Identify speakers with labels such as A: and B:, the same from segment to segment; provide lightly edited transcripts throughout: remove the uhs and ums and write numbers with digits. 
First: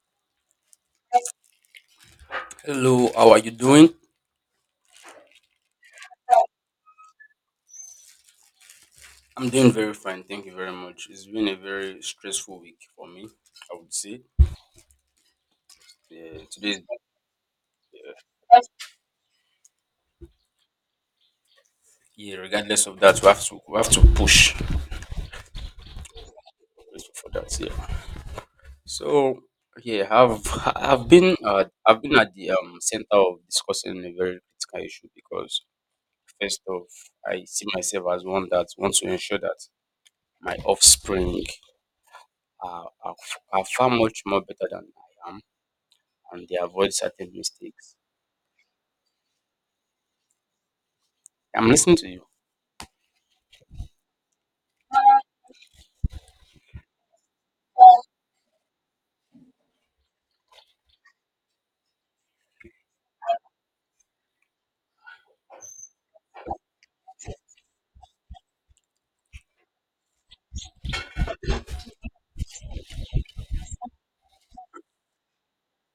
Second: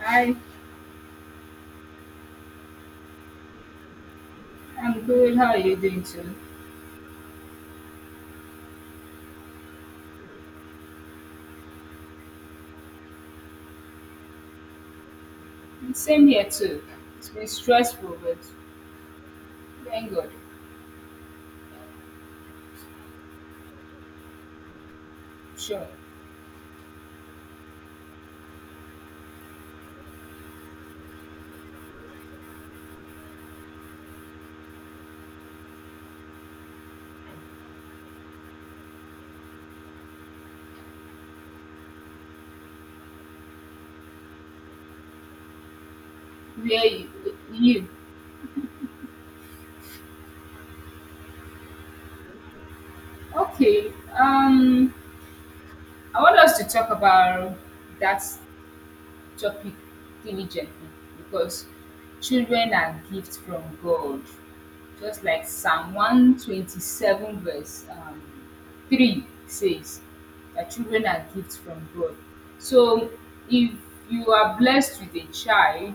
A: Hi,
B: Hello, how are you doing?
A: I'm good. How are you doing too?
B: I'm doing very fine, thank you very much. It's been a very stressful week for me, I would say.
A: Same
B: Yeah,
A: here
B: today is
A: too. It's been stressful, but thank God.
B: yeah. Regardless of that, we have to push
A: Sure.
B: for that. Yeah. So yeah, I've I've been I've been at the center of discussing a very critical issue because first off, I see myself as one that wants to ensure that my offspring are far much more better than I am, and they
A: Where are
B: avoid
A: you?
B: certain
A: you?
B: mistakes. I'm listening to you.
A: Okay. Um, I want us to talk about that topic diligently because children are gifts from God. Just like Psalm 127, verse 3 says that children are gifts from God. So if you are blessed with a child,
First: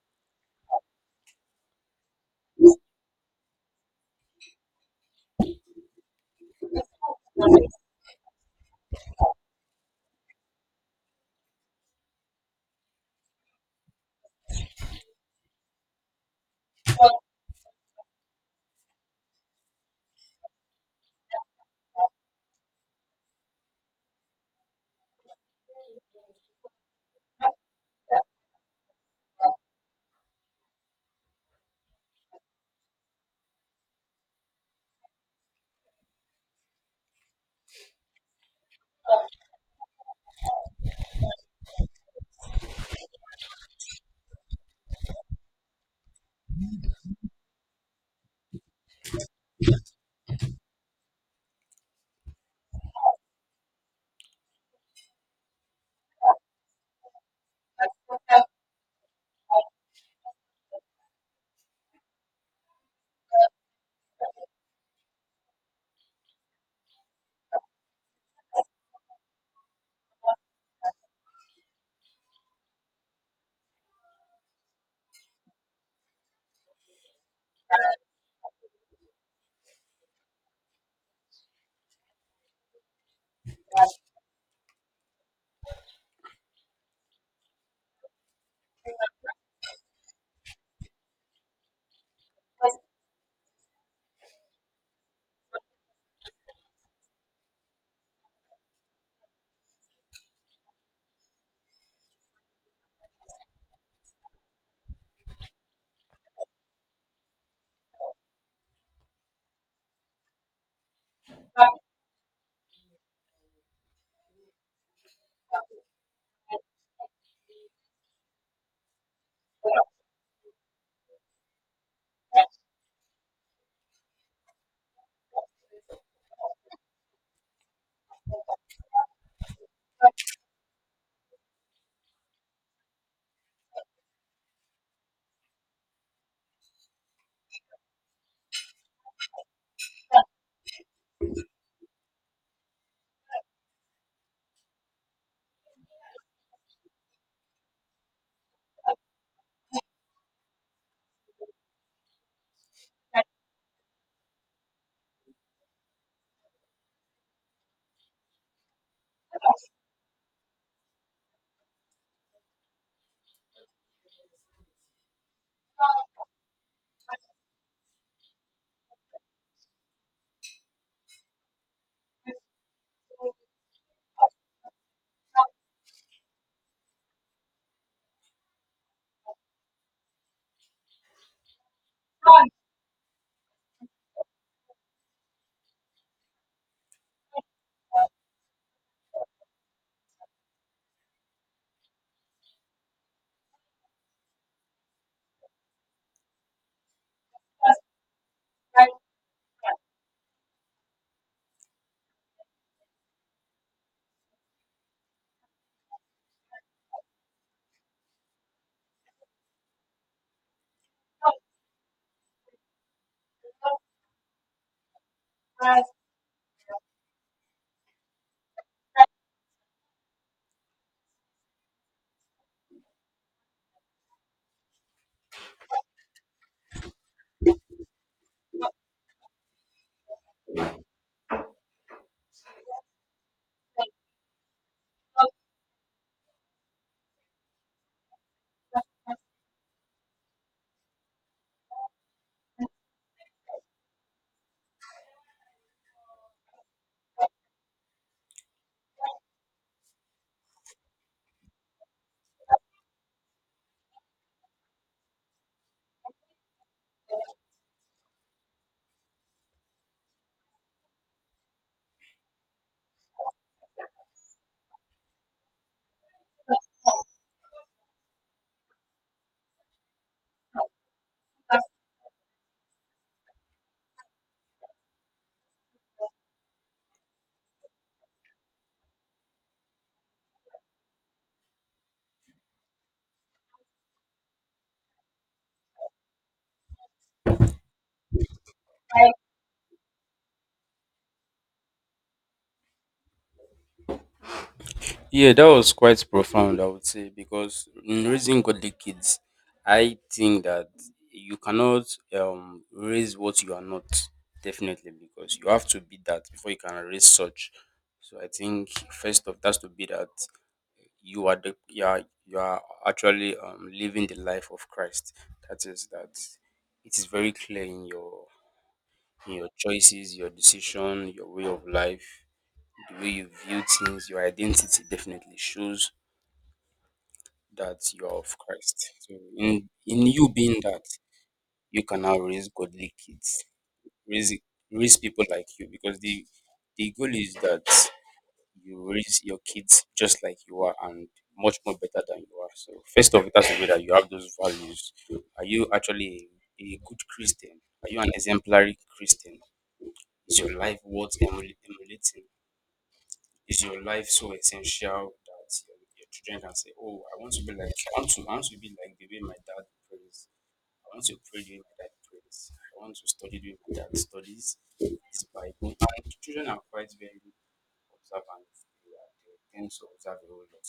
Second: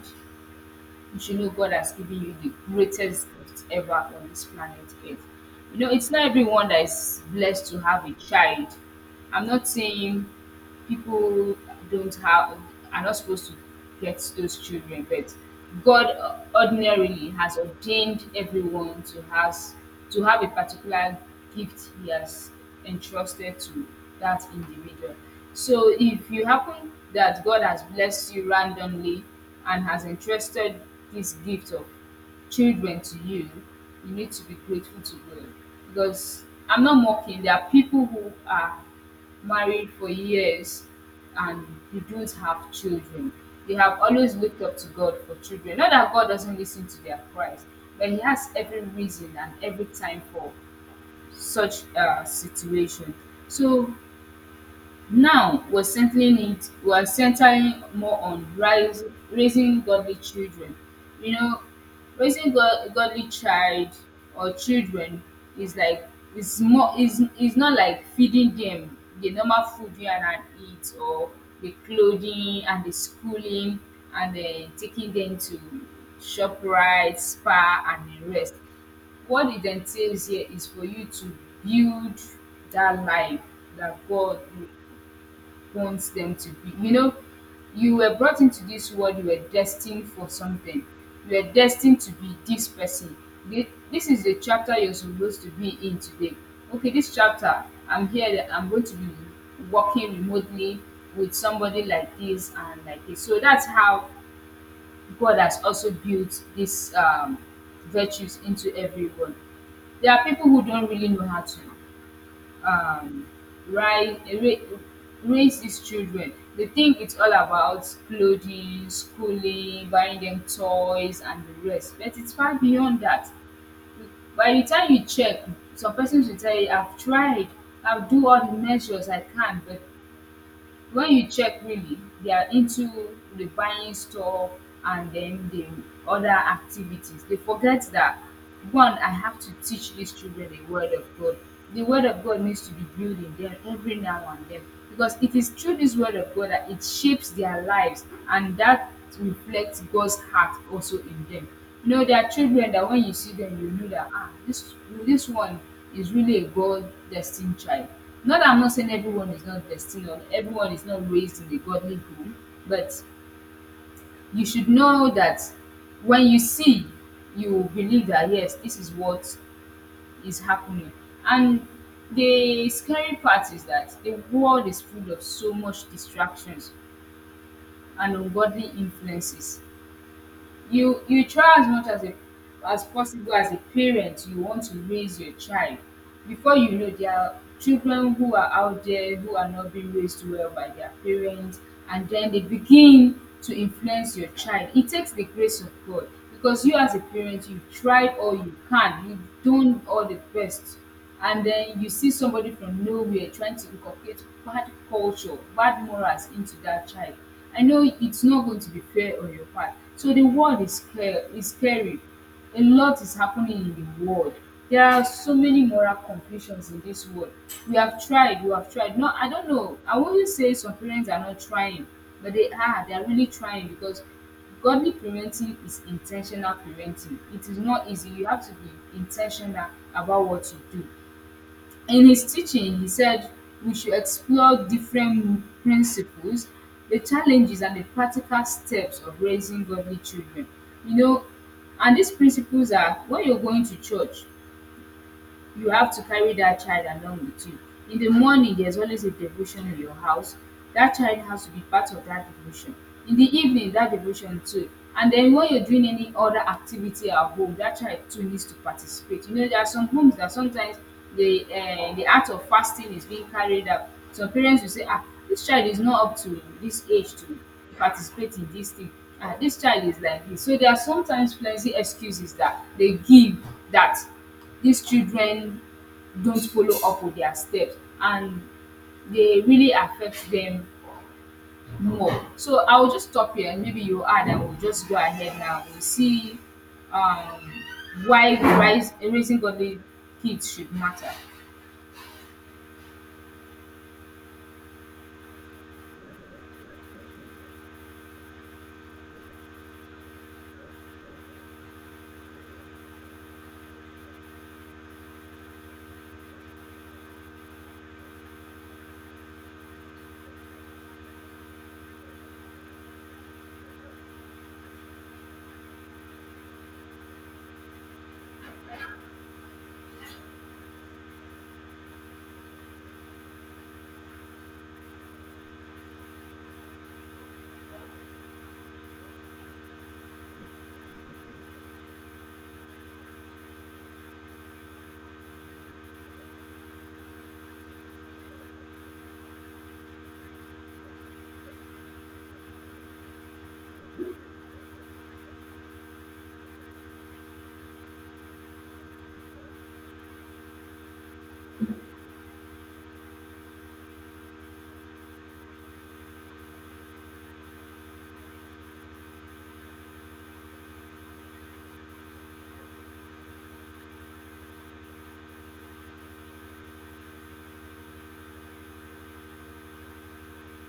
A: you should know God has given you the greatest gift ever on this planet Earth. You know, it's not everyone that is blessed to have a child. I'm not saying people don't have are not supposed to get those children, but God ordinarily has ordained everyone to has to have a particular gift He has entrusted to that individual. So if you happen that God has blessed you randomly and has entrusted this gift of children to you, you need to be grateful to God. Because I'm not mocking, there are people who are married for years and they don't have children. They have always looked up to God for children. Not that God doesn't listen to their cries, but He has every reason and every time for such situation. So now we're centering it, we're centering more on rise, raising godly children. You know, raising godly child or children is like it's more is not like feeding them the normal food you and I eat or the clothing and the schooling and then taking them to shop right, spa and the rest. What it entails here is for you to build that life that God will wants them to be. You know, you were brought into this world, you were destined for something. You were destined to be this person. This is the chapter you're supposed to be in today. Okay, this chapter, I'm here, that I'm going to be working remotely with somebody like this and like this. So that's how God has also built these virtues into everyone. There are people who don't really know how to um rise ra- raise these children. They think it's all about clothing, schooling, buying them toys and the rest, but it's far beyond that. By the time you check, some persons will tell you I've tried, I'll do all the measures I can, but when you check really, they are into the buying stuff and then the other activities. They forget that, one, I have to teach these children the word of God. The word of God needs to be built in them every now and then, because it is through this word of God that it shapes their lives and that reflects God's heart also in them. You know, there are children that when you see them, you know that, ah, this one is really a God destined child. Not that I'm not saying everyone is not destined or everyone is not raised in a godly home, but you should know that when you see, you believe that yes, this is what is happening. And the scary part is that the world is full of so much distractions and ungodly influences. You try as much as a as possible as a parent, you want to raise your child. Before you know, there are children who are out there who are not being raised well by their parents, and then they begin to influence your child. It takes the grace of God, because you as a parent, you tried all you can, you done all the best, and then you see somebody from nowhere trying to inculcate bad culture, bad morals into that child. I know it's not going to be fair on your part. So the world is scary. Is scary. A lot is happening in the world. There are so many moral confusions in this world. We have tried. We have tried. No, I don't know. I wouldn't say some parents are not trying, but they are. They are really trying because godly parenting is intentional parenting. It is not easy. You have to be intentional about what you do. In his teaching, he said we should explore different principles, the challenges, and the practical steps of raising godly children. You know, and these principles are when you're going to church, you have to carry that child along with you. In the morning, there's always a devotion in your house. That child has to be part of that devotion. In the evening, that devotion too. And then when you're doing any other activity at home, that child too needs to participate. You know, there are some homes that sometimes the act of fasting is being carried out. Some parents will say, ah, this child is not up to this age to participate in this thing. Ah, this child is like this. So there are sometimes plenty excuses that they give that these children don't follow up with their steps and they really affect them more. So I will just stop here and maybe you add and we'll just go ahead now. We'll see um, why rise, raising godly kids should matter.
B: Yeah, that was quite profound, I would say, because in raising godly kids, I think that you cannot raise what you are not, definitely, because you have to be that before you can raise such. So I think first of that's to be that you are actually living the life of Christ. That is that it is very clear in your choices, your decision, your way of life. The way you view things, your identity definitely shows that you're of Christ. So in you being that, you can now raise godly kids, raise raise people like you, because the goal is that you raise your kids just like you are and much more better than you are. So first of all, that's the way that you have those values. Are you actually a good Christian? Are you an exemplary Christian? Is your life worth emulating? Is your life so essential that your children can say, "Oh, I want to be like the way my dad prays. I want to pray the way my dad prays. I want to study the way my dad studies this Bible." And children are quite very observant. They tend to observe a whole lot.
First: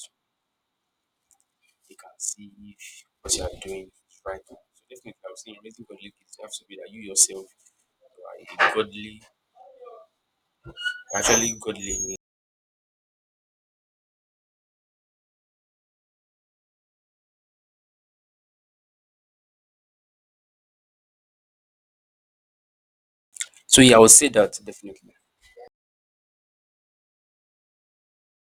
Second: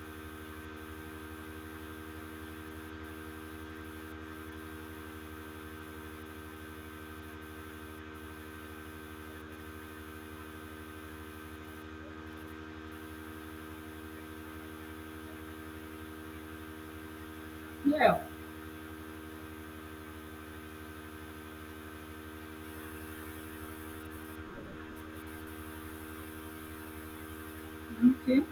B: They can see if what you are doing is right. So definitely, I was saying raising godly kids, you have to be that you yourself you are a godly, actually godly.
A: Yeah.
B: So yeah, I would say that definitely.
A: Okay.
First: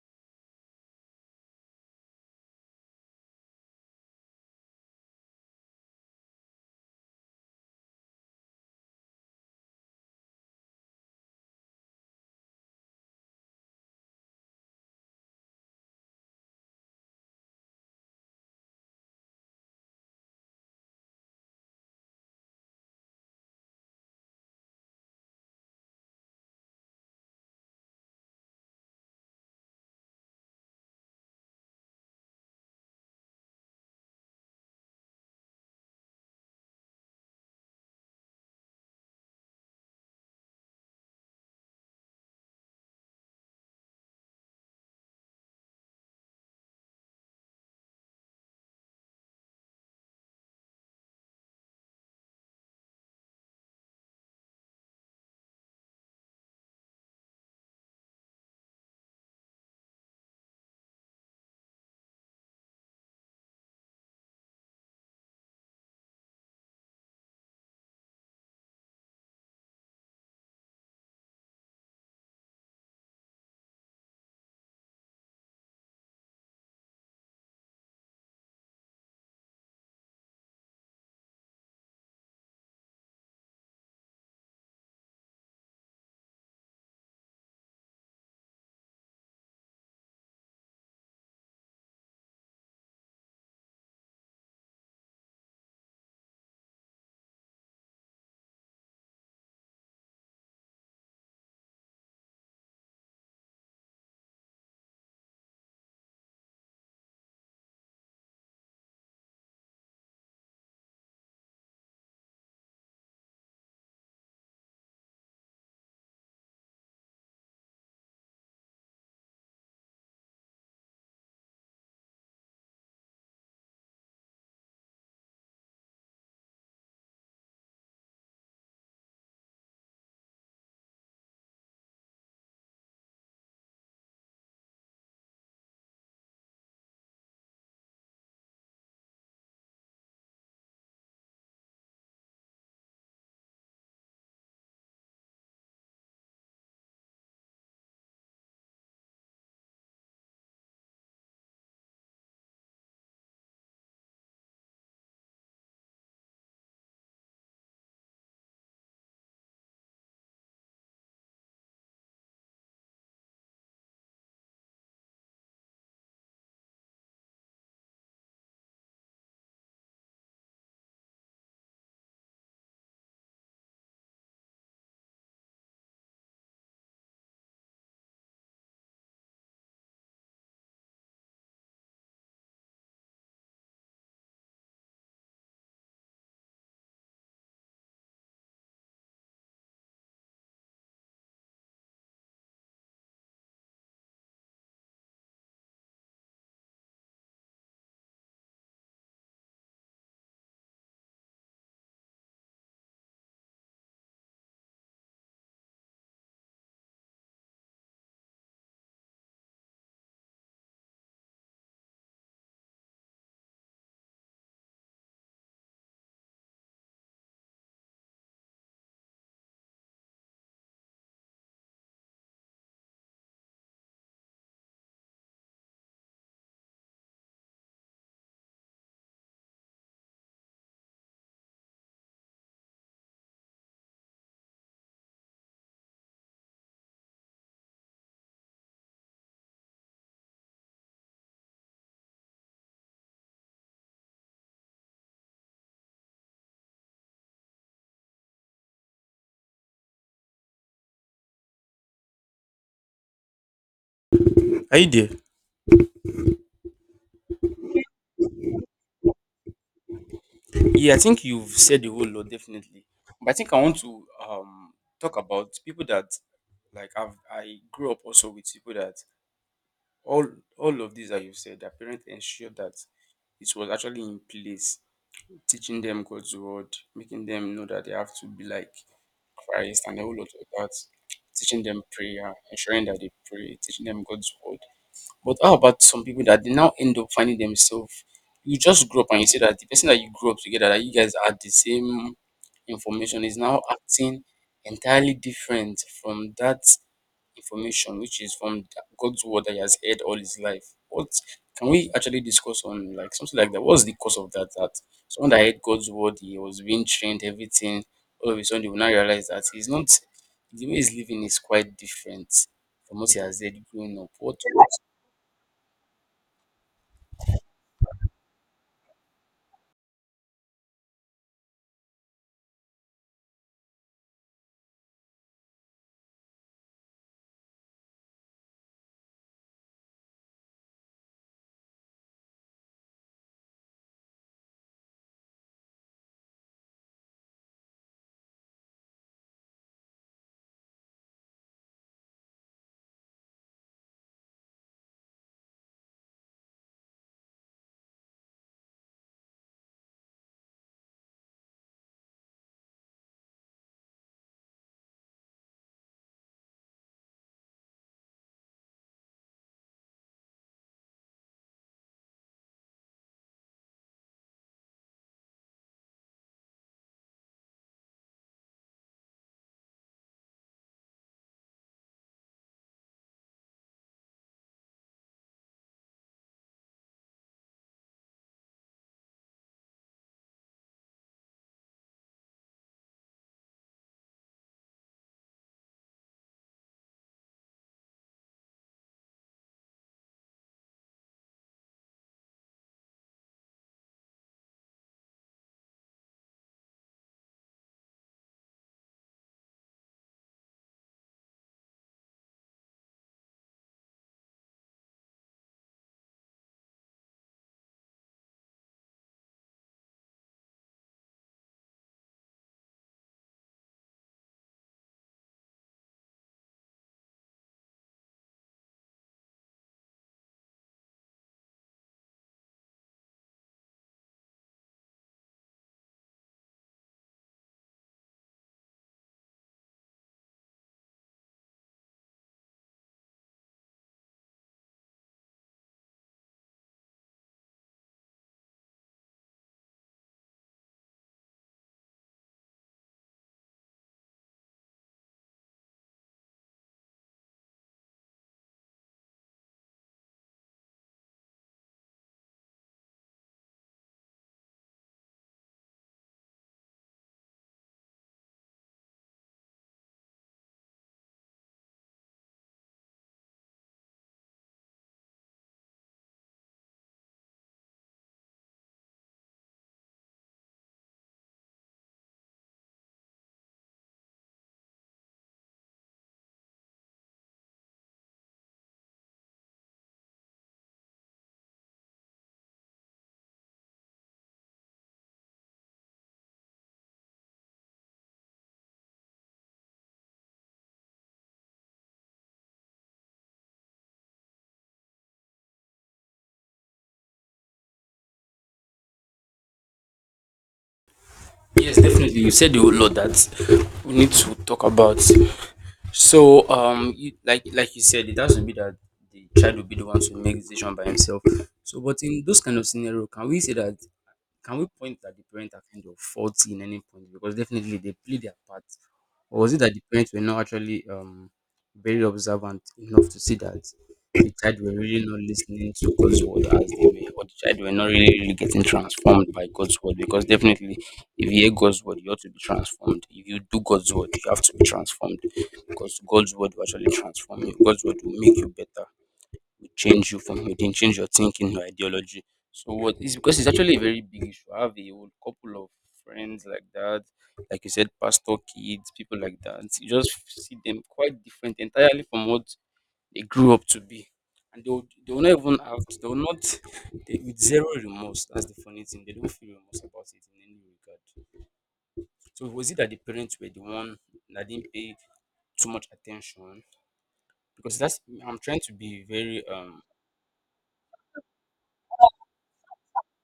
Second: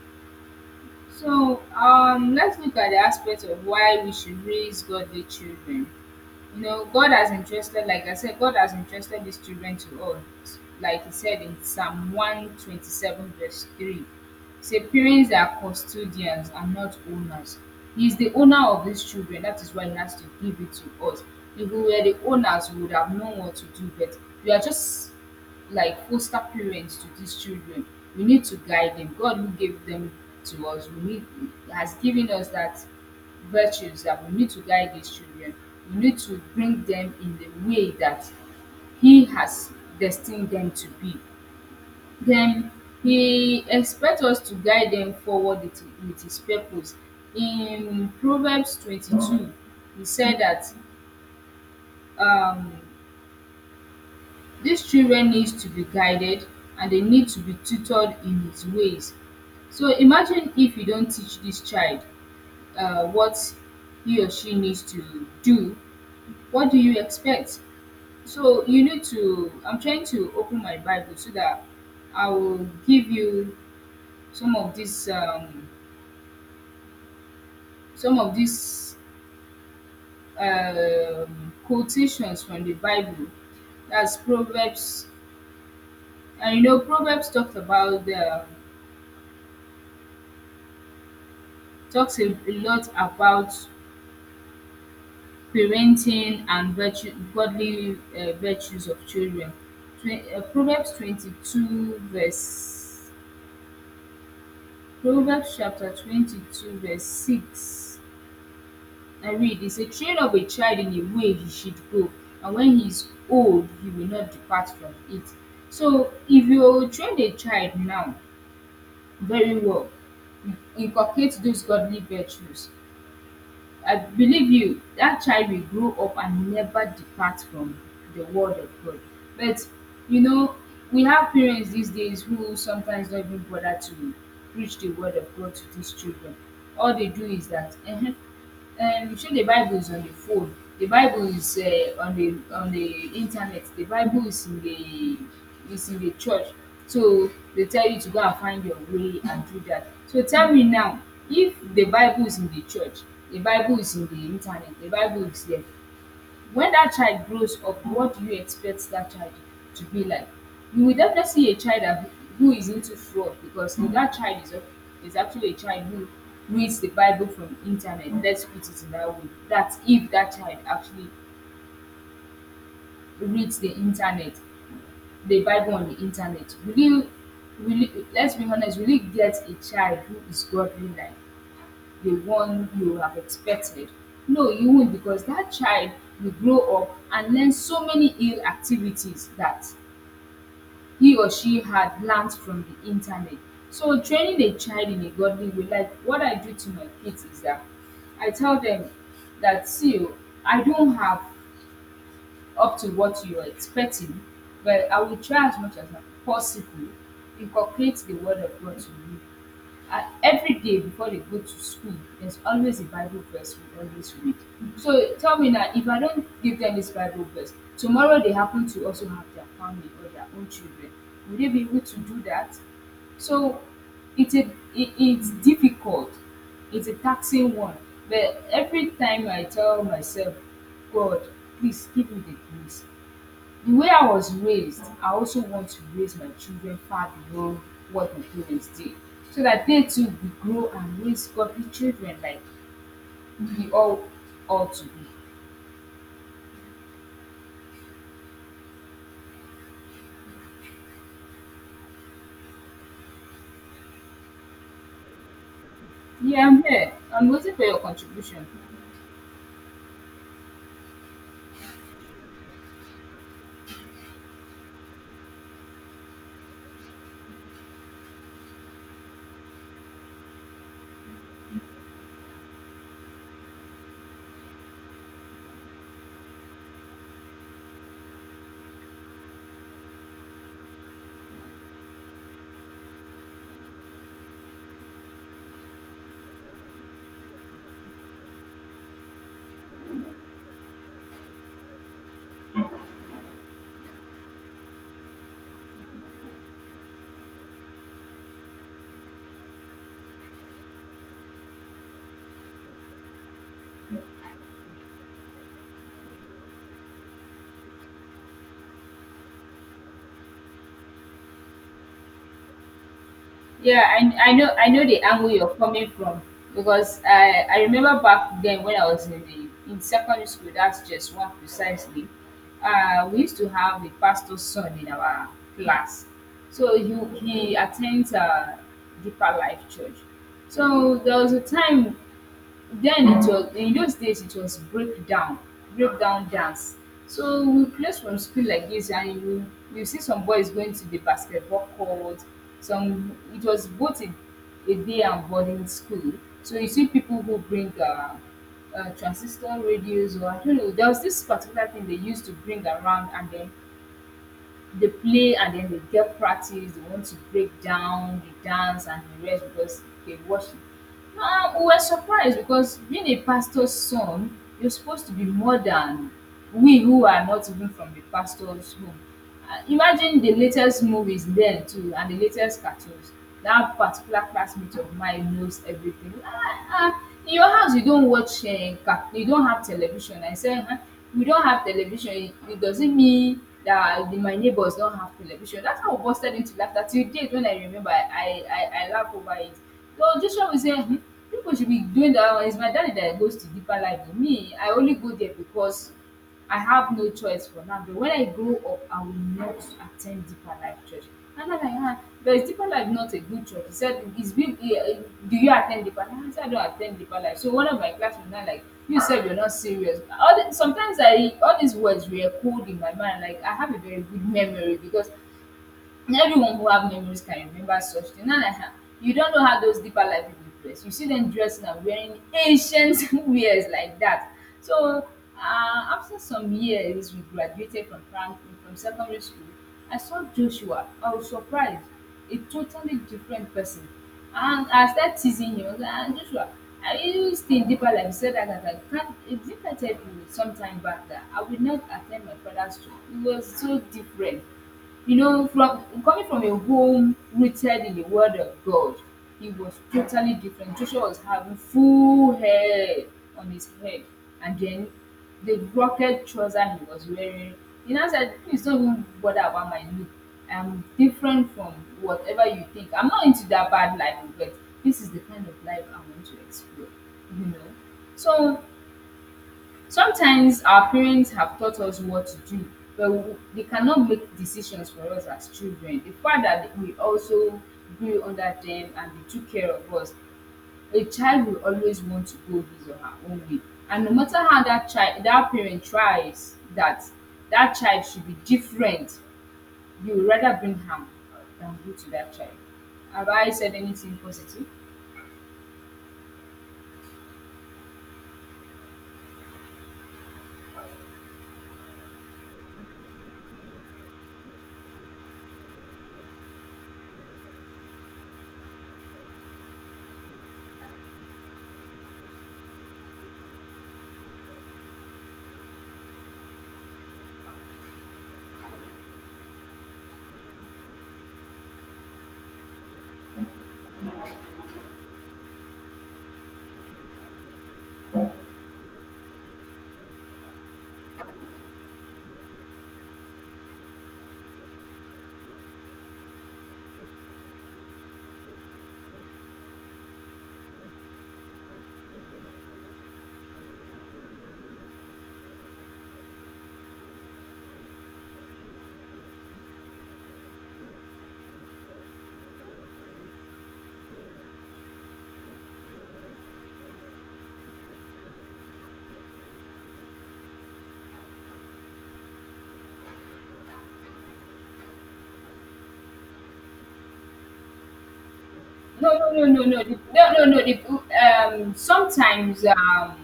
A: So let's look at the aspect of why we should raise godly children. You know, God has entrusted, like I said, God has entrusted these children to us. Like he said in Psalm 127, verse 3. Say, parents are custodians and not owners. He is the owner of these children. That is why he has to give it to us. If we were the owners, we would have known what to do, but we are just like foster parents to these children. We need to guide them. God who gave them to us, we need has given us that virtues that we need to guide these children. We need to bring them in the way that He has destined them to be. Then He expects us to guide them forward with His purpose. In Proverbs 22, He said that um, these children needs to be guided and they need to be tutored in his ways. So imagine if you don't teach this child what he or she needs to do, what do you expect? So you need to I'm trying to open my Bible so that I will give you some of these um some of these quotations from the Bible. That's Proverbs, and you know Proverbs talked about the. Talks a lot about parenting and virtue, godly virtues of children. Proverbs 22, verse Proverbs chapter 22, verse 6. I read, It's a train of a child in a way he should go, and when he is old, he will not depart from it. So, if you train a child now very well, inculcate those godly virtues, I believe you, that child will grow up and never depart from the word of God. But you know, we have parents these days who sometimes don't even bother to preach the word of God to these children. All they do is that show the Bible is on the phone, the Bible is on the internet, the Bible is in the church. So they tell you to go and find your way and do that. So tell me now, if the Bible is in the church, the Bible is in the internet, the Bible is there, when that child grows up, what do you expect that child to be like? You will definitely see a child that who is into fraud, because that child is actually a child who reads the Bible from internet, let's put it in that way. That's if that child actually reads the internet the Bible on the internet, will you, let's be honest, will you get a child who is godly like the one you have expected? No, you won't, because that child will grow up and learn so many ill activities that he or she had learned from the internet. So, training a child in a godly way, like what I do to my kids, is that I tell them that, see, oh, I don't have up to what you're expecting, but I will try as much as possible incorporate the word of God to me. I, every day before they go to school, there's always a Bible verse we always read. So tell me now, if I don't give them this Bible verse, tomorrow they happen to also have their family or their own children, will they be able to do that? So it's a, it's difficult, it's a taxing one, but every time I tell myself, God, please give me the grace. The way I was raised, I also want to raise my children far below what my parents did, so that they too will grow and raise godly children like we all ought to be.
B: Are you there?
A: Yeah, I'm here. I'm waiting for your contribution.
B: Yeah, I think you've said the whole lot definitely. But I think I want to talk about people that I grew up also with people that all all of these that you've said, their parents ensured that it was actually in place, teaching them God's word, making them know that they have to be like Christ and a whole lot of that, teaching them prayer, ensuring that they pray, teaching them God's word. But how about some people that they now end up finding themselves? You just grew up and you see that the person that you grew up together, that you guys had the same information, is now acting entirely different from that information, which is from God's word that he has heard all his life. What can we actually discuss on like something like that? What's the cause of that? That someone that heard God's word, he was being trained, everything. All of a sudden, they will now realize that he's not the way he's living is quite different from what he has heard
A: Yeah,
B: growing up.
A: I
B: What
A: know I know the angle you're coming from because I remember back then when I was in the in secondary school. That's just one precisely. We used to have a pastor's son in our class. So he attends Deeper Life Church. So there was a time, then it was in those days it was breakdown dance, so we close from school like this and you see some boys going to the basketball court. Some, it was both a day and boarding school, so you see people who bring transistor radios, or I don't know there was this particular thing they used to bring around, and then they play and then they get practice. They want to break down, they dance and the rest because they worship. Now we were surprised because being a pastor's son, you're supposed to be more than we who are not even from the pastor's home. Imagine the latest movies then too and the latest cartoons. That particular classmate of mine knows everything. "Ah, in your house you don't watch car you don't have television?" I said, "We don't have television. It does not mean that the my neighbours don't have television?" That's how we busted into laughter. Till date when I remember, I laugh over it. So just show me sey people should be doing that. It's my daddy that goes to deeper life than me. I only go there because I have no choice for now. But when I grow up, I will not attend deeper life church. And I'm like, "Ah, but is deeper life not a good church?" He said, "Is big, do you attend deeper life?" I said, "I don't attend deeper life." So one of my classmates now like, "You said you're not serious." All the, sometimes I all these words were cold in my mind. Like I have a very good memory because, and everyone who have memories can remember such thing. Now, like, "Ah, you don't know how those deeper life people dress. You see them dressing and wearing ancient wears like that." So, after some years, we graduated from from secondary school. I saw Joshua. I was surprised, a totally different person. And I started teasing him. I was like, "Ah, Joshua, are you still in deeper life?" He said that. I was like, "Can't, if I tell you sometime back that I would not attend my father's church," it was so different. You know, from coming from a home rooted in the word of God, he was totally different. Joshua was having full hair on his head, and then the rocket trouser he was wearing. He now said, "Please don't even bother about my look. I'm different from whatever you think. I'm not into that bad life, but this is the kind of life I want to explore." You know, so sometimes our parents have taught us what to do, but they cannot make decisions for us as children. The fact that we also grew under them and they took care of us, a child will always want to go his or her own way, and no matter how that child, that parent tries that that child should be different, you would rather bring harm than good to that child. Have I said anything positive?
B: yes, definitely. You said a whole lot that we need to talk about. So, you, like you said, it has to be that the child will be the one to make decision by himself. So, but in those kind of scenario, can we point that the parents are kind of faulty in any point? Because definitely they play their part. Or was it that the parents were not actually very observant enough to see that the child were really not listening to God's word as they were, or the child were not really, really getting transformed by God's word? Because definitely, if you hear God's word, you ought to be transformed. If you do God's word, you have to be transformed. Because God's word will actually transform you, God's word will make you better change you from within, change your thinking, your ideology. So what is because it's actually a very big issue. I have a whole couple of friends like that, like you said, pastor kids, people like that. You just see them quite different entirely from what they grew up to be. And they will not even have they will not they, with zero remorse. That's the funny thing. They don't feel remorse about it in any regard. So was it that the parents were the one that didn't pay too much attention because that's I'm trying to be
A: No, no, no,
B: very
A: no, no, no. Sometimes,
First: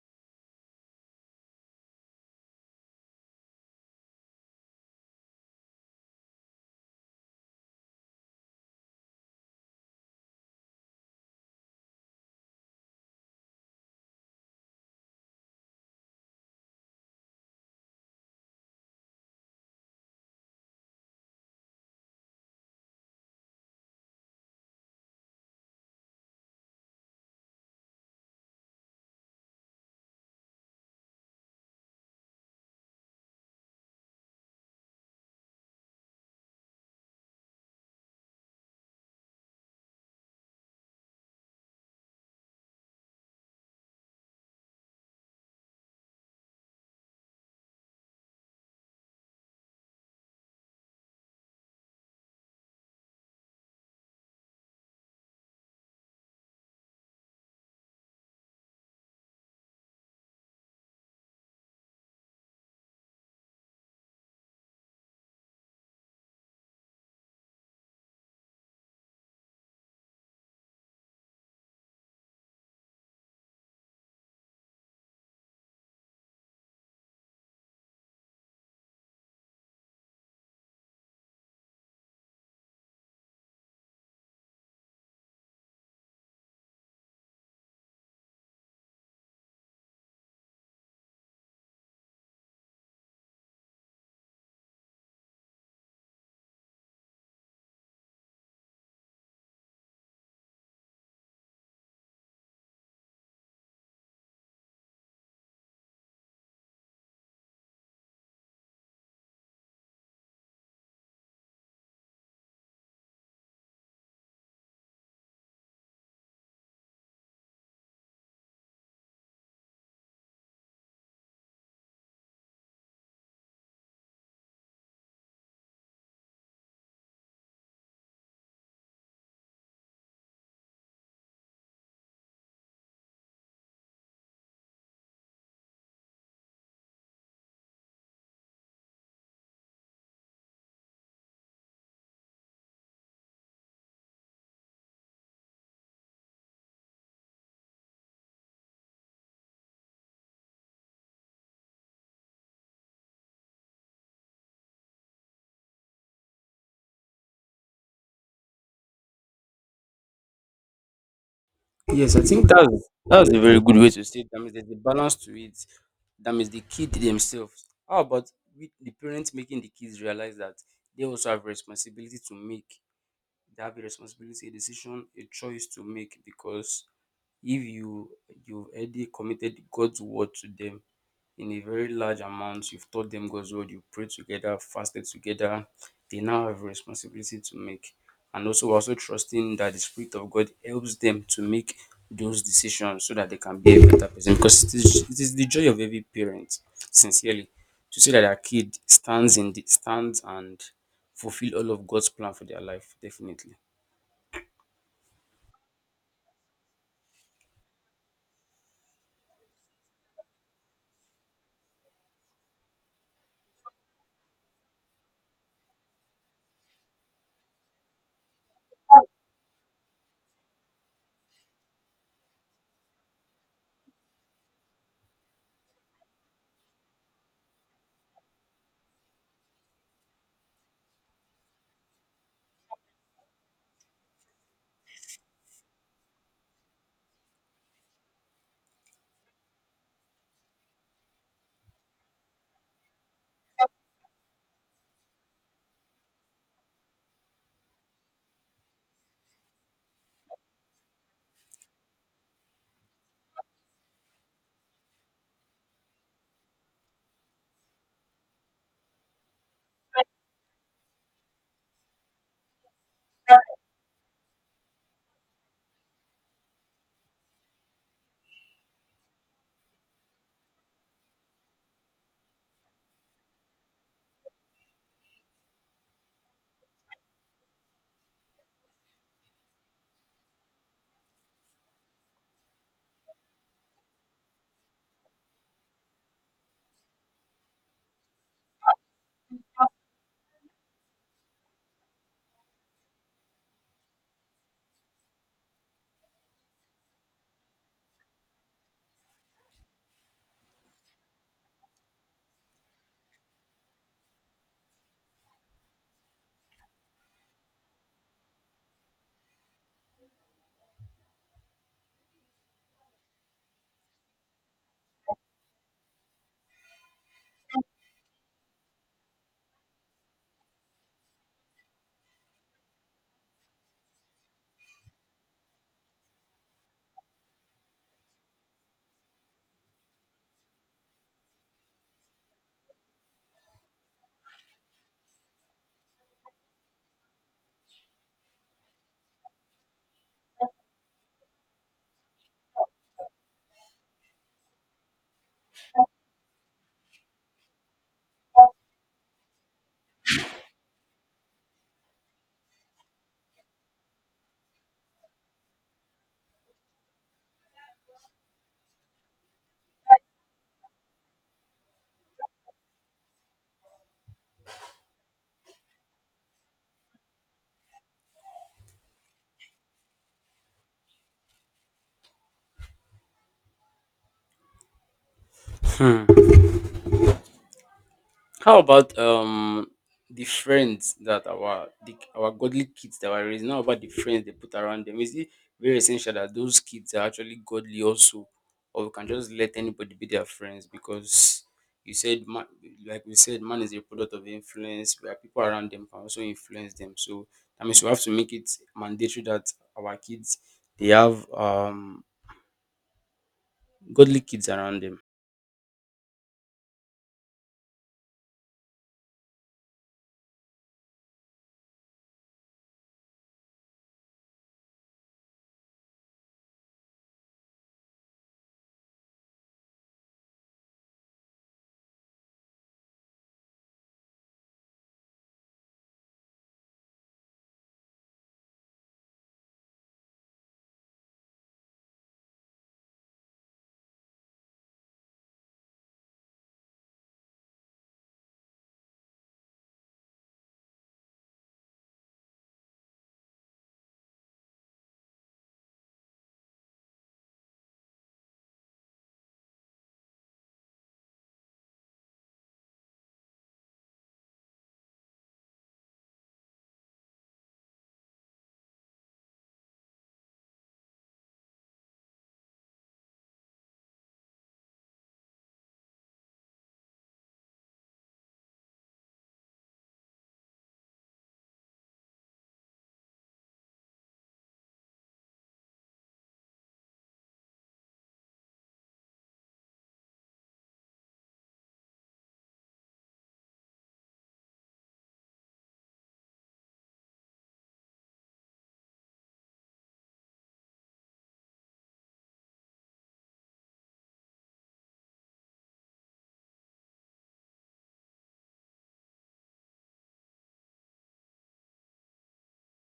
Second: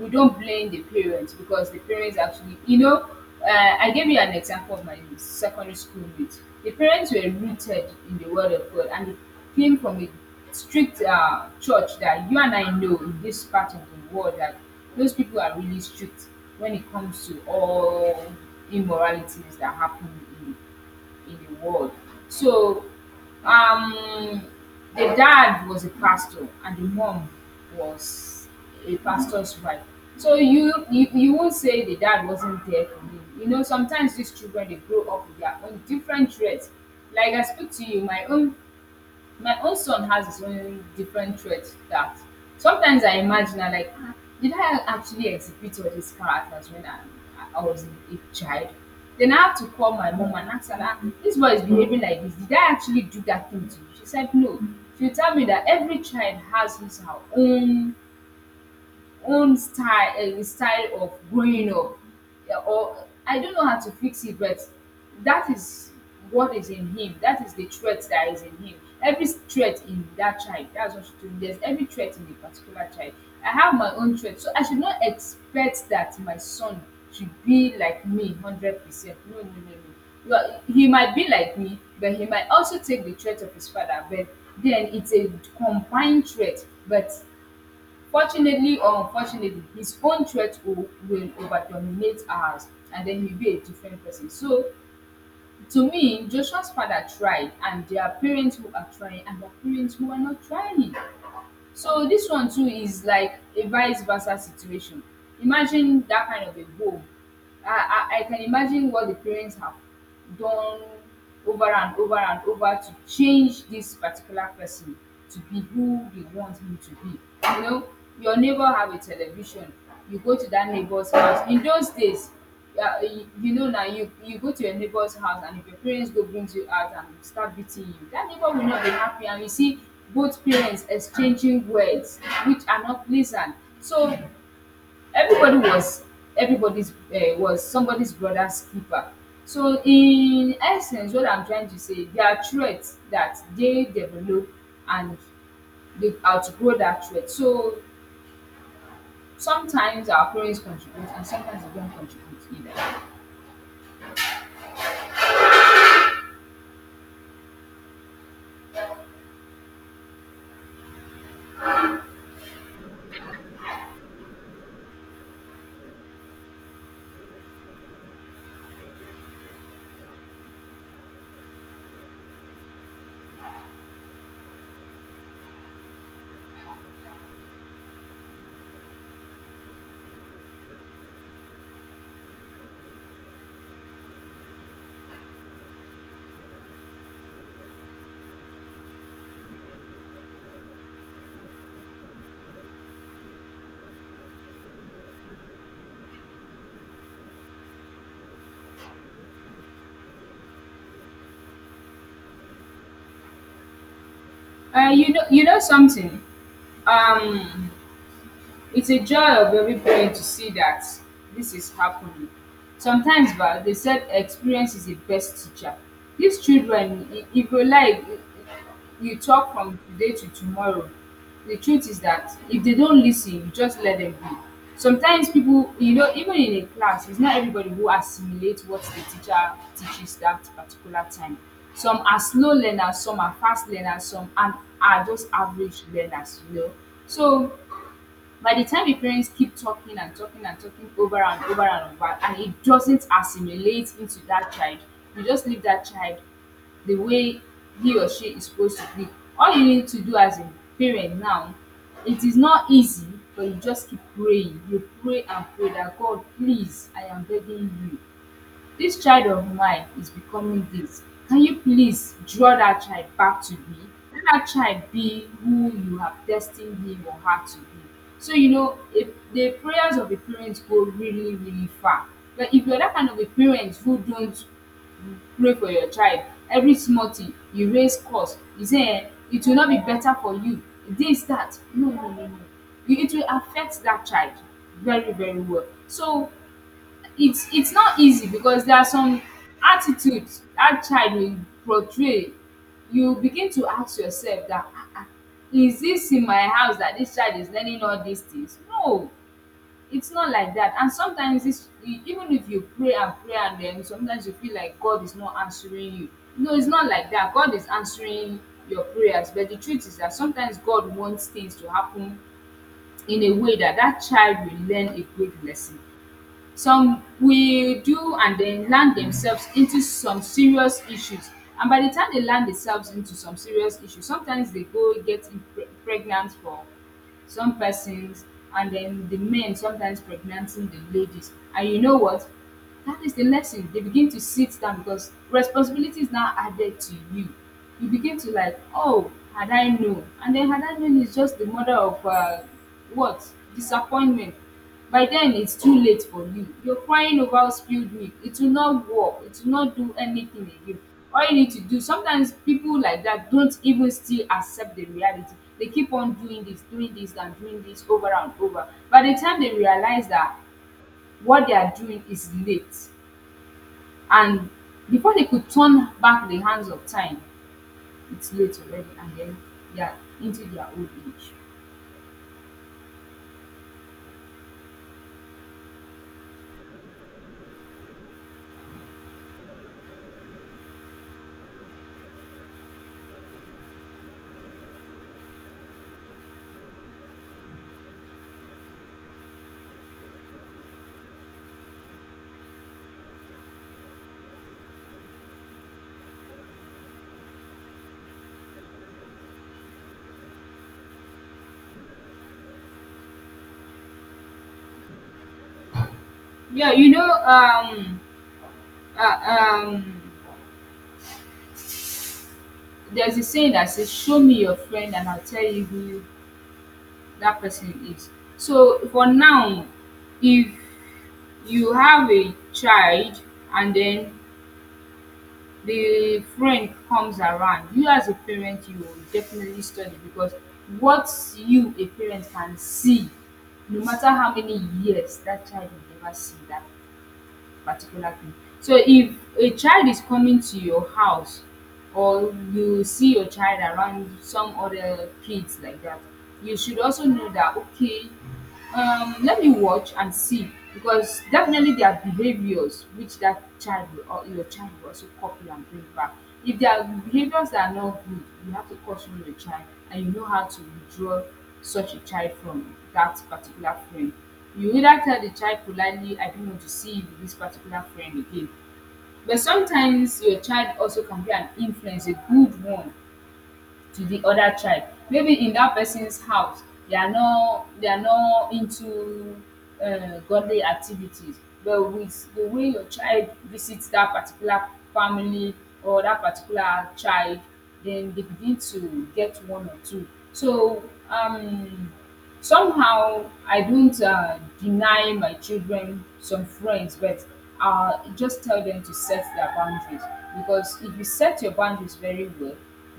A: we don't blame the parents because the parents actually, you know, I gave you an example of my secondary school mate. The parents were rooted in the word of God, and it came from a strict church that you and I know, in this part of the world, that those people are really strict when it comes to all immoralities that happen in the world. So, um the dad was a pastor and the mom was a pastor's wife. So you won't say the dad wasn't there for him. You know, sometimes these children they grow up with their own different traits. Like I speak to you, my own son has his own different traits that sometimes I imagine I'm like, "Ah, did I actually exhibit all these characters when I was a child?" Then I have to call my mom and ask her, "Ah, this boy is behaving like this. Did I actually do that thing to you?" She said, no. She tell me that every child has his her own style style of growing up, yeah, or I don't know how to fix it, but that is what is in him, that is the trait that is in him, every trait in that child. That's what she told me, there's every trait in the particular child. I have my own trait, so I should not expect that my son should be like me 100%. No no no no, well he might be like me, but he might also take the trait of his father, but then it's a combined trait. But fortunately or unfortunately, his own threat will overdominate ours, and then he'll be a different person. So to me, Joshua's father tried, and there are parents who are trying and there are parents who are not trying. So this one too is like a vice versa situation. Imagine that kind of a home. I, I can imagine what the parents have done over and over and over to change this particular person to be who they want him to be. You know, your neighbor have a television. You go to that neighbor's house. In those days, yeah, you know now, you go to your neighbor's house, and if your parents go brings you out and start beating you, that neighbor will not be happy, and you see both parents exchanging words which are not pleasant. So everybody was everybody's, was somebody's brother's keeper. So in essence, what I'm trying to say, there are threats that they develop and they outgrow that threat. So sometimes our parents contribute and sometimes they don't contribute either.
B: yes, I think that's a very good way to say it. That means there's a balance to it. That means the kid themselves. How about with the parents making the kids realize that they also have responsibility to make? They have a responsibility, a decision, a choice to make because if you you've already committed God's word to them, in a very large amount. You've taught them God's word, you prayed together, fasted together. They now have a responsibility to make. And also, we're also trusting that the Spirit of God helps them to make those decisions so that they can be a better person. Because it is the joy of every parent, sincerely, to see that their kid stands in the stands and fulfill all of God's plan for their life, definitely.
A: You know, you know something. Um, it's a joy of every parent to see that this is happening. Sometimes ba they said experience is the best teacher. These children e e go like you talk from today to tomorrow. The truth is that if they don't listen, you just let them be. Sometimes people, you know, even in a class, it's not everybody who assimilates what the teacher teaches that particular time. Some are slow learners, some are fast learners, some are just average learners, you know. So by the time the parents keep talking and talking and talking over and over and over and it doesn't assimilate into that child, you just leave that child the way he or she is supposed to be. All you need to do as a parent now, it is not easy, but you just keep praying. You pray and pray that, "God, please, I am begging you, this child of mine is becoming this. Can you please draw that child back to me? Let that child be who you have destined him or her to be." So you know, if the prayers of the parents go really really far. But if you're that kind of a parent who don't pray for your child, every small thing you raise curse, you say it will not be better for you, this, that, no no no no. It will affect that child very very well. So it's not easy because there are some attitudes that child will portray. You begin to ask yourself that, "Ah ah, is this in my house that this child is learning all these things?" No, it's not like that. And sometimes even if you pray and pray, and then sometimes you feel like God is not answering you. No, it's not like that. God is answering your prayers, but the truth is that sometimes God wants things to happen in a way that that child will learn a great lesson. Some will do and then land themselves into some serious issues. And by the time they land themselves into some serious issues, sometimes they go get pregnant for some persons, and then the men sometimes pregnanting the ladies. And you know what? That is the lesson. They begin to sit down because responsibility is now added to you. You begin to like, "Oh, had I known." And then had I known is just the mother of what? Disappointment. By then it's too late for you. You're crying over spilled milk. It will not work. It will not do anything again. All you need to do, sometimes people like that don't even still accept the reality. They keep on doing this and doing this over and over. By the time they realize that what they are doing is late and before they could turn back the hands of time, it's late already and then they are into their old age.
B: Hmm. How about the friends that our godly kids that were raising? How about the friends they put around them? Is it very essential that those kids are actually godly also, or we can just let anybody be their friends? Because you said, man, like we said, man is a product of influence. Where people around them can also influence them. So that means we have to make it mandatory that our kids they have godly kids around them.
A: Yeah, uh, um there's a saying that says, "Show me your friend, and I'll tell you who that person is." So for now, if you have a child and then the friend comes around, you as a parent, you will definitely study because what you a parent can see, no matter how many years that child will never see that particular thing. So if a child is coming to your house or you see your child around some other kids like that, you should also know that okay, let me watch and see because definitely there are behaviors which that child will, or your child will also copy and bring back. If there are behaviors that are not good, you have to caution the child and you know how to withdraw such a child from that particular friend. You either tell the child politely, I don't want to see you with this particular friend again. But sometimes your child also can be an influence, a good one to the other child. Maybe in that person's house they are not into godly activities, but with the way your child visits that particular family or that particular child, then they begin to get one or two. So um somehow, I don't deny my children some friends, but just tell them to set their boundaries. Because if you set your boundaries very well,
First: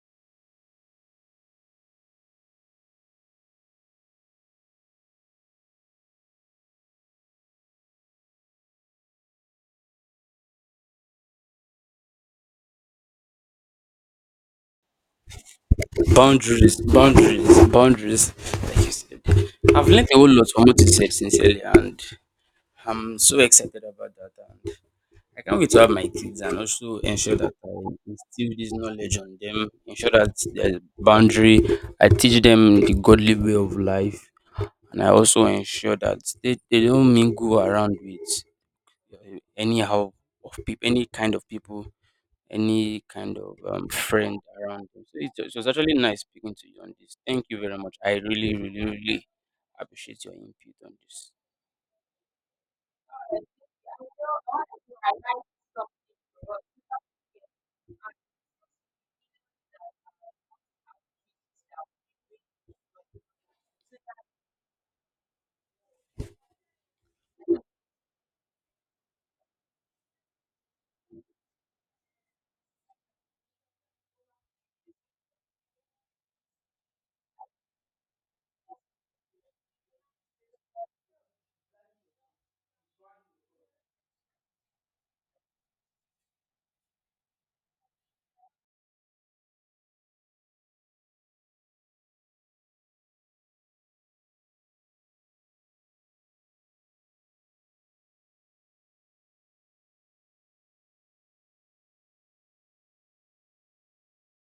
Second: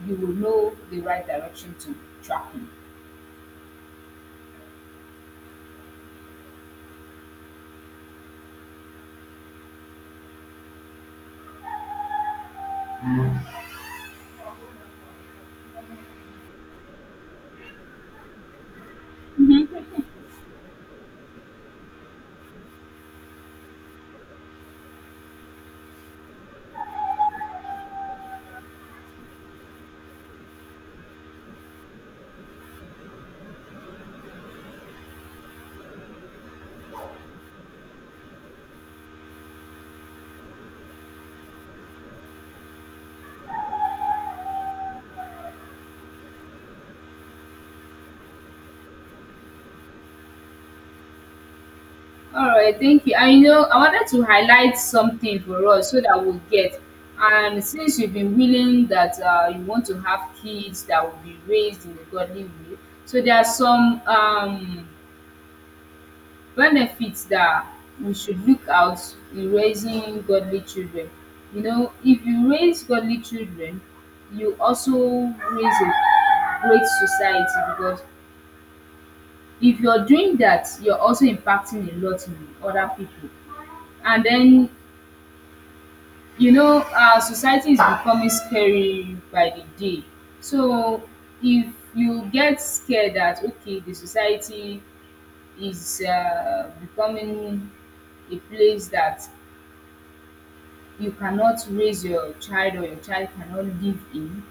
A: you will know the right direction to track in.
B: Boundaries, boundaries, boundaries. Like you said, I've learned a whole lot from what you said, sincerely, and I'm so excited about that. And I can't wait to have my kids and also ensure that I instill this knowledge on them, ensure that there's boundary, I teach them the godly way of life, and I also ensure that they don't mingle around with anyhow of people, any kind of friend around them. So it was actually nice speaking to you on this. Thank you very much. I really, really, really appreciate your input on this.
A: All right, thank you. I know I wanted to highlight something for us so that we'll get. And since you've been willing that you want to have kids that will be raised in a godly way, so there are some benefits that we should look out in raising godly children. You know, if you raise godly children, you also raise a great society because if you're doing that, you're also impacting a lot in other people. And then, you know, our society is becoming scary by the day. So if you get scared that, okay, the society is becoming a place that you cannot raise your child or your child cannot live in,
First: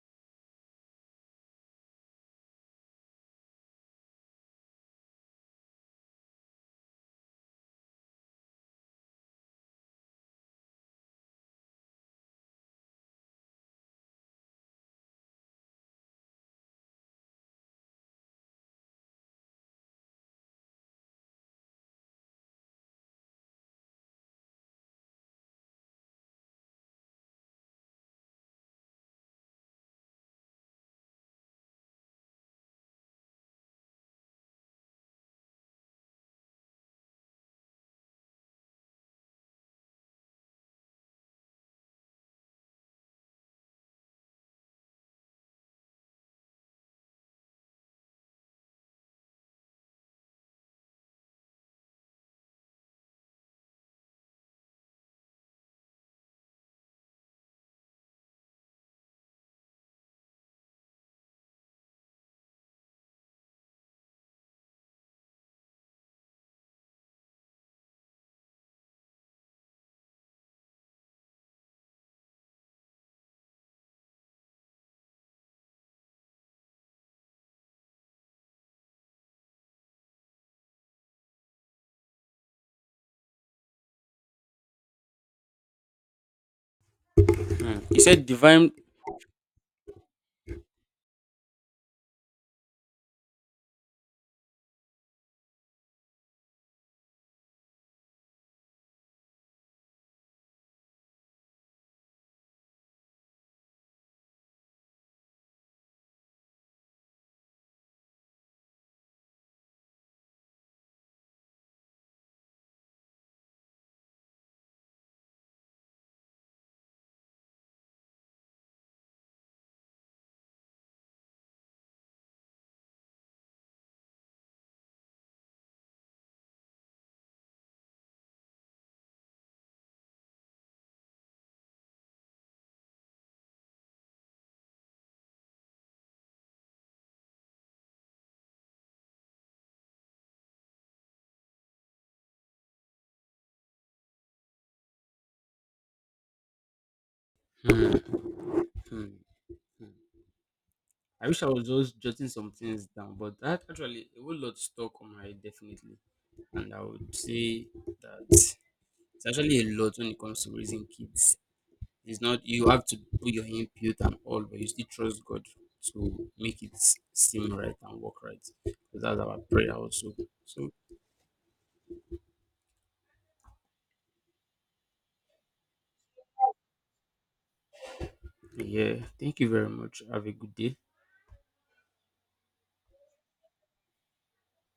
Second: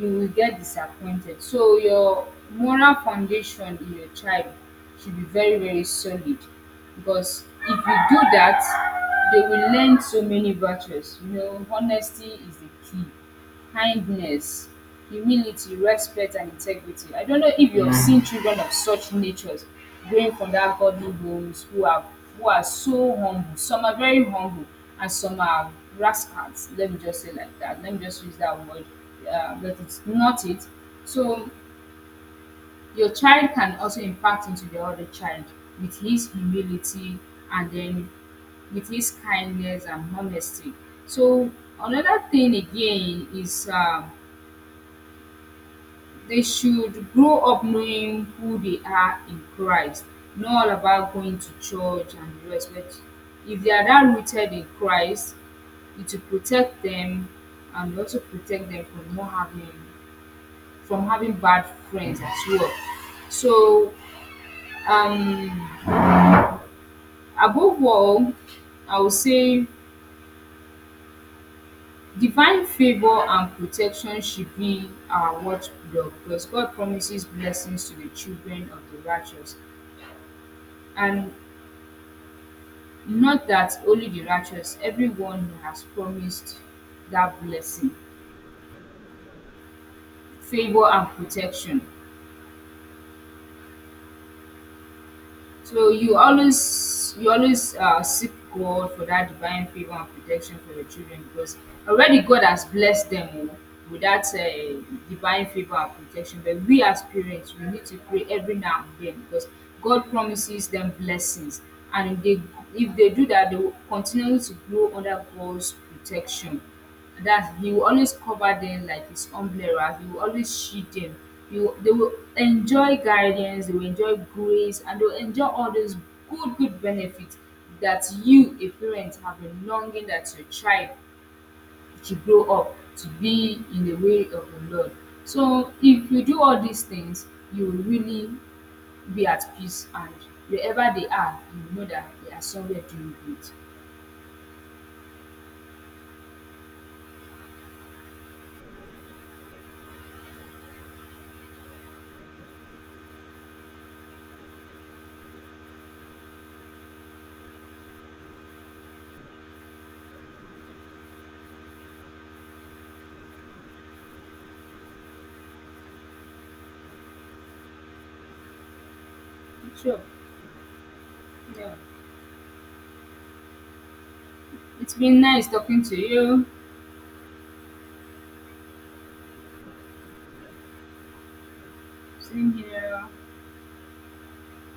A: you will get disappointed. So your moral foundation in your child should be very, very solid because if you do that, they will learn so many virtues. You know, honesty is the key, kindness, humility, respect, and integrity. I don't know if you have seen children of such natures growing from that godly homes who are so humble. Some are very humble and some are rascals. Let me just say like that. Let me just use that word, but it's not it. So your child can also impact into the other child with his humility and then with his kindness and honesty. So another thing again is, they should grow up knowing who they are in Christ, not all about going to church and the rest. But if they are not rooted in Christ, it will protect them and also protect them from what happening, from having bad friends as well. So, um, above all, I would say divine favor and protection should be our watchdog because God promises blessings to the children of the righteous. And not that only the righteous, everyone who has promised that
B: Hmm.
A: blessing,
B: He said divine.
A: favor, and protection. So you always seek God for that divine favor and protection for your children because already God has blessed them, oh, with that divine favor and protection. But we as parents, we need to pray every now and then because God promises them blessings, and if they do that, they will continue to grow under God's protection. That he will always cover them like his umbrella. He will always shield them. He will, they will enjoy guidance, they will enjoy grace, and they will enjoy all those good, good benefits that you, a parent, have been longing that your child should grow up to be in the way of the Lord. So if you do all these things, you will really be at peace and wherever they are, you know that they are somewhere doing good.
B: Hmm. Hmm. Hmm. I wish I was just jotting some things down, but that actually a whole lot stuck on my head definitely, and I would say that it's actually a lot when it comes to raising kids. It's not you have to put your input and all, but you still trust God to make seem right and work right. So that's our prayer
A: Sure.
B: also. So
A: Yeah. It's been nice talking to you.
B: yeah, thank you very much. Have a good day.
A: Same here.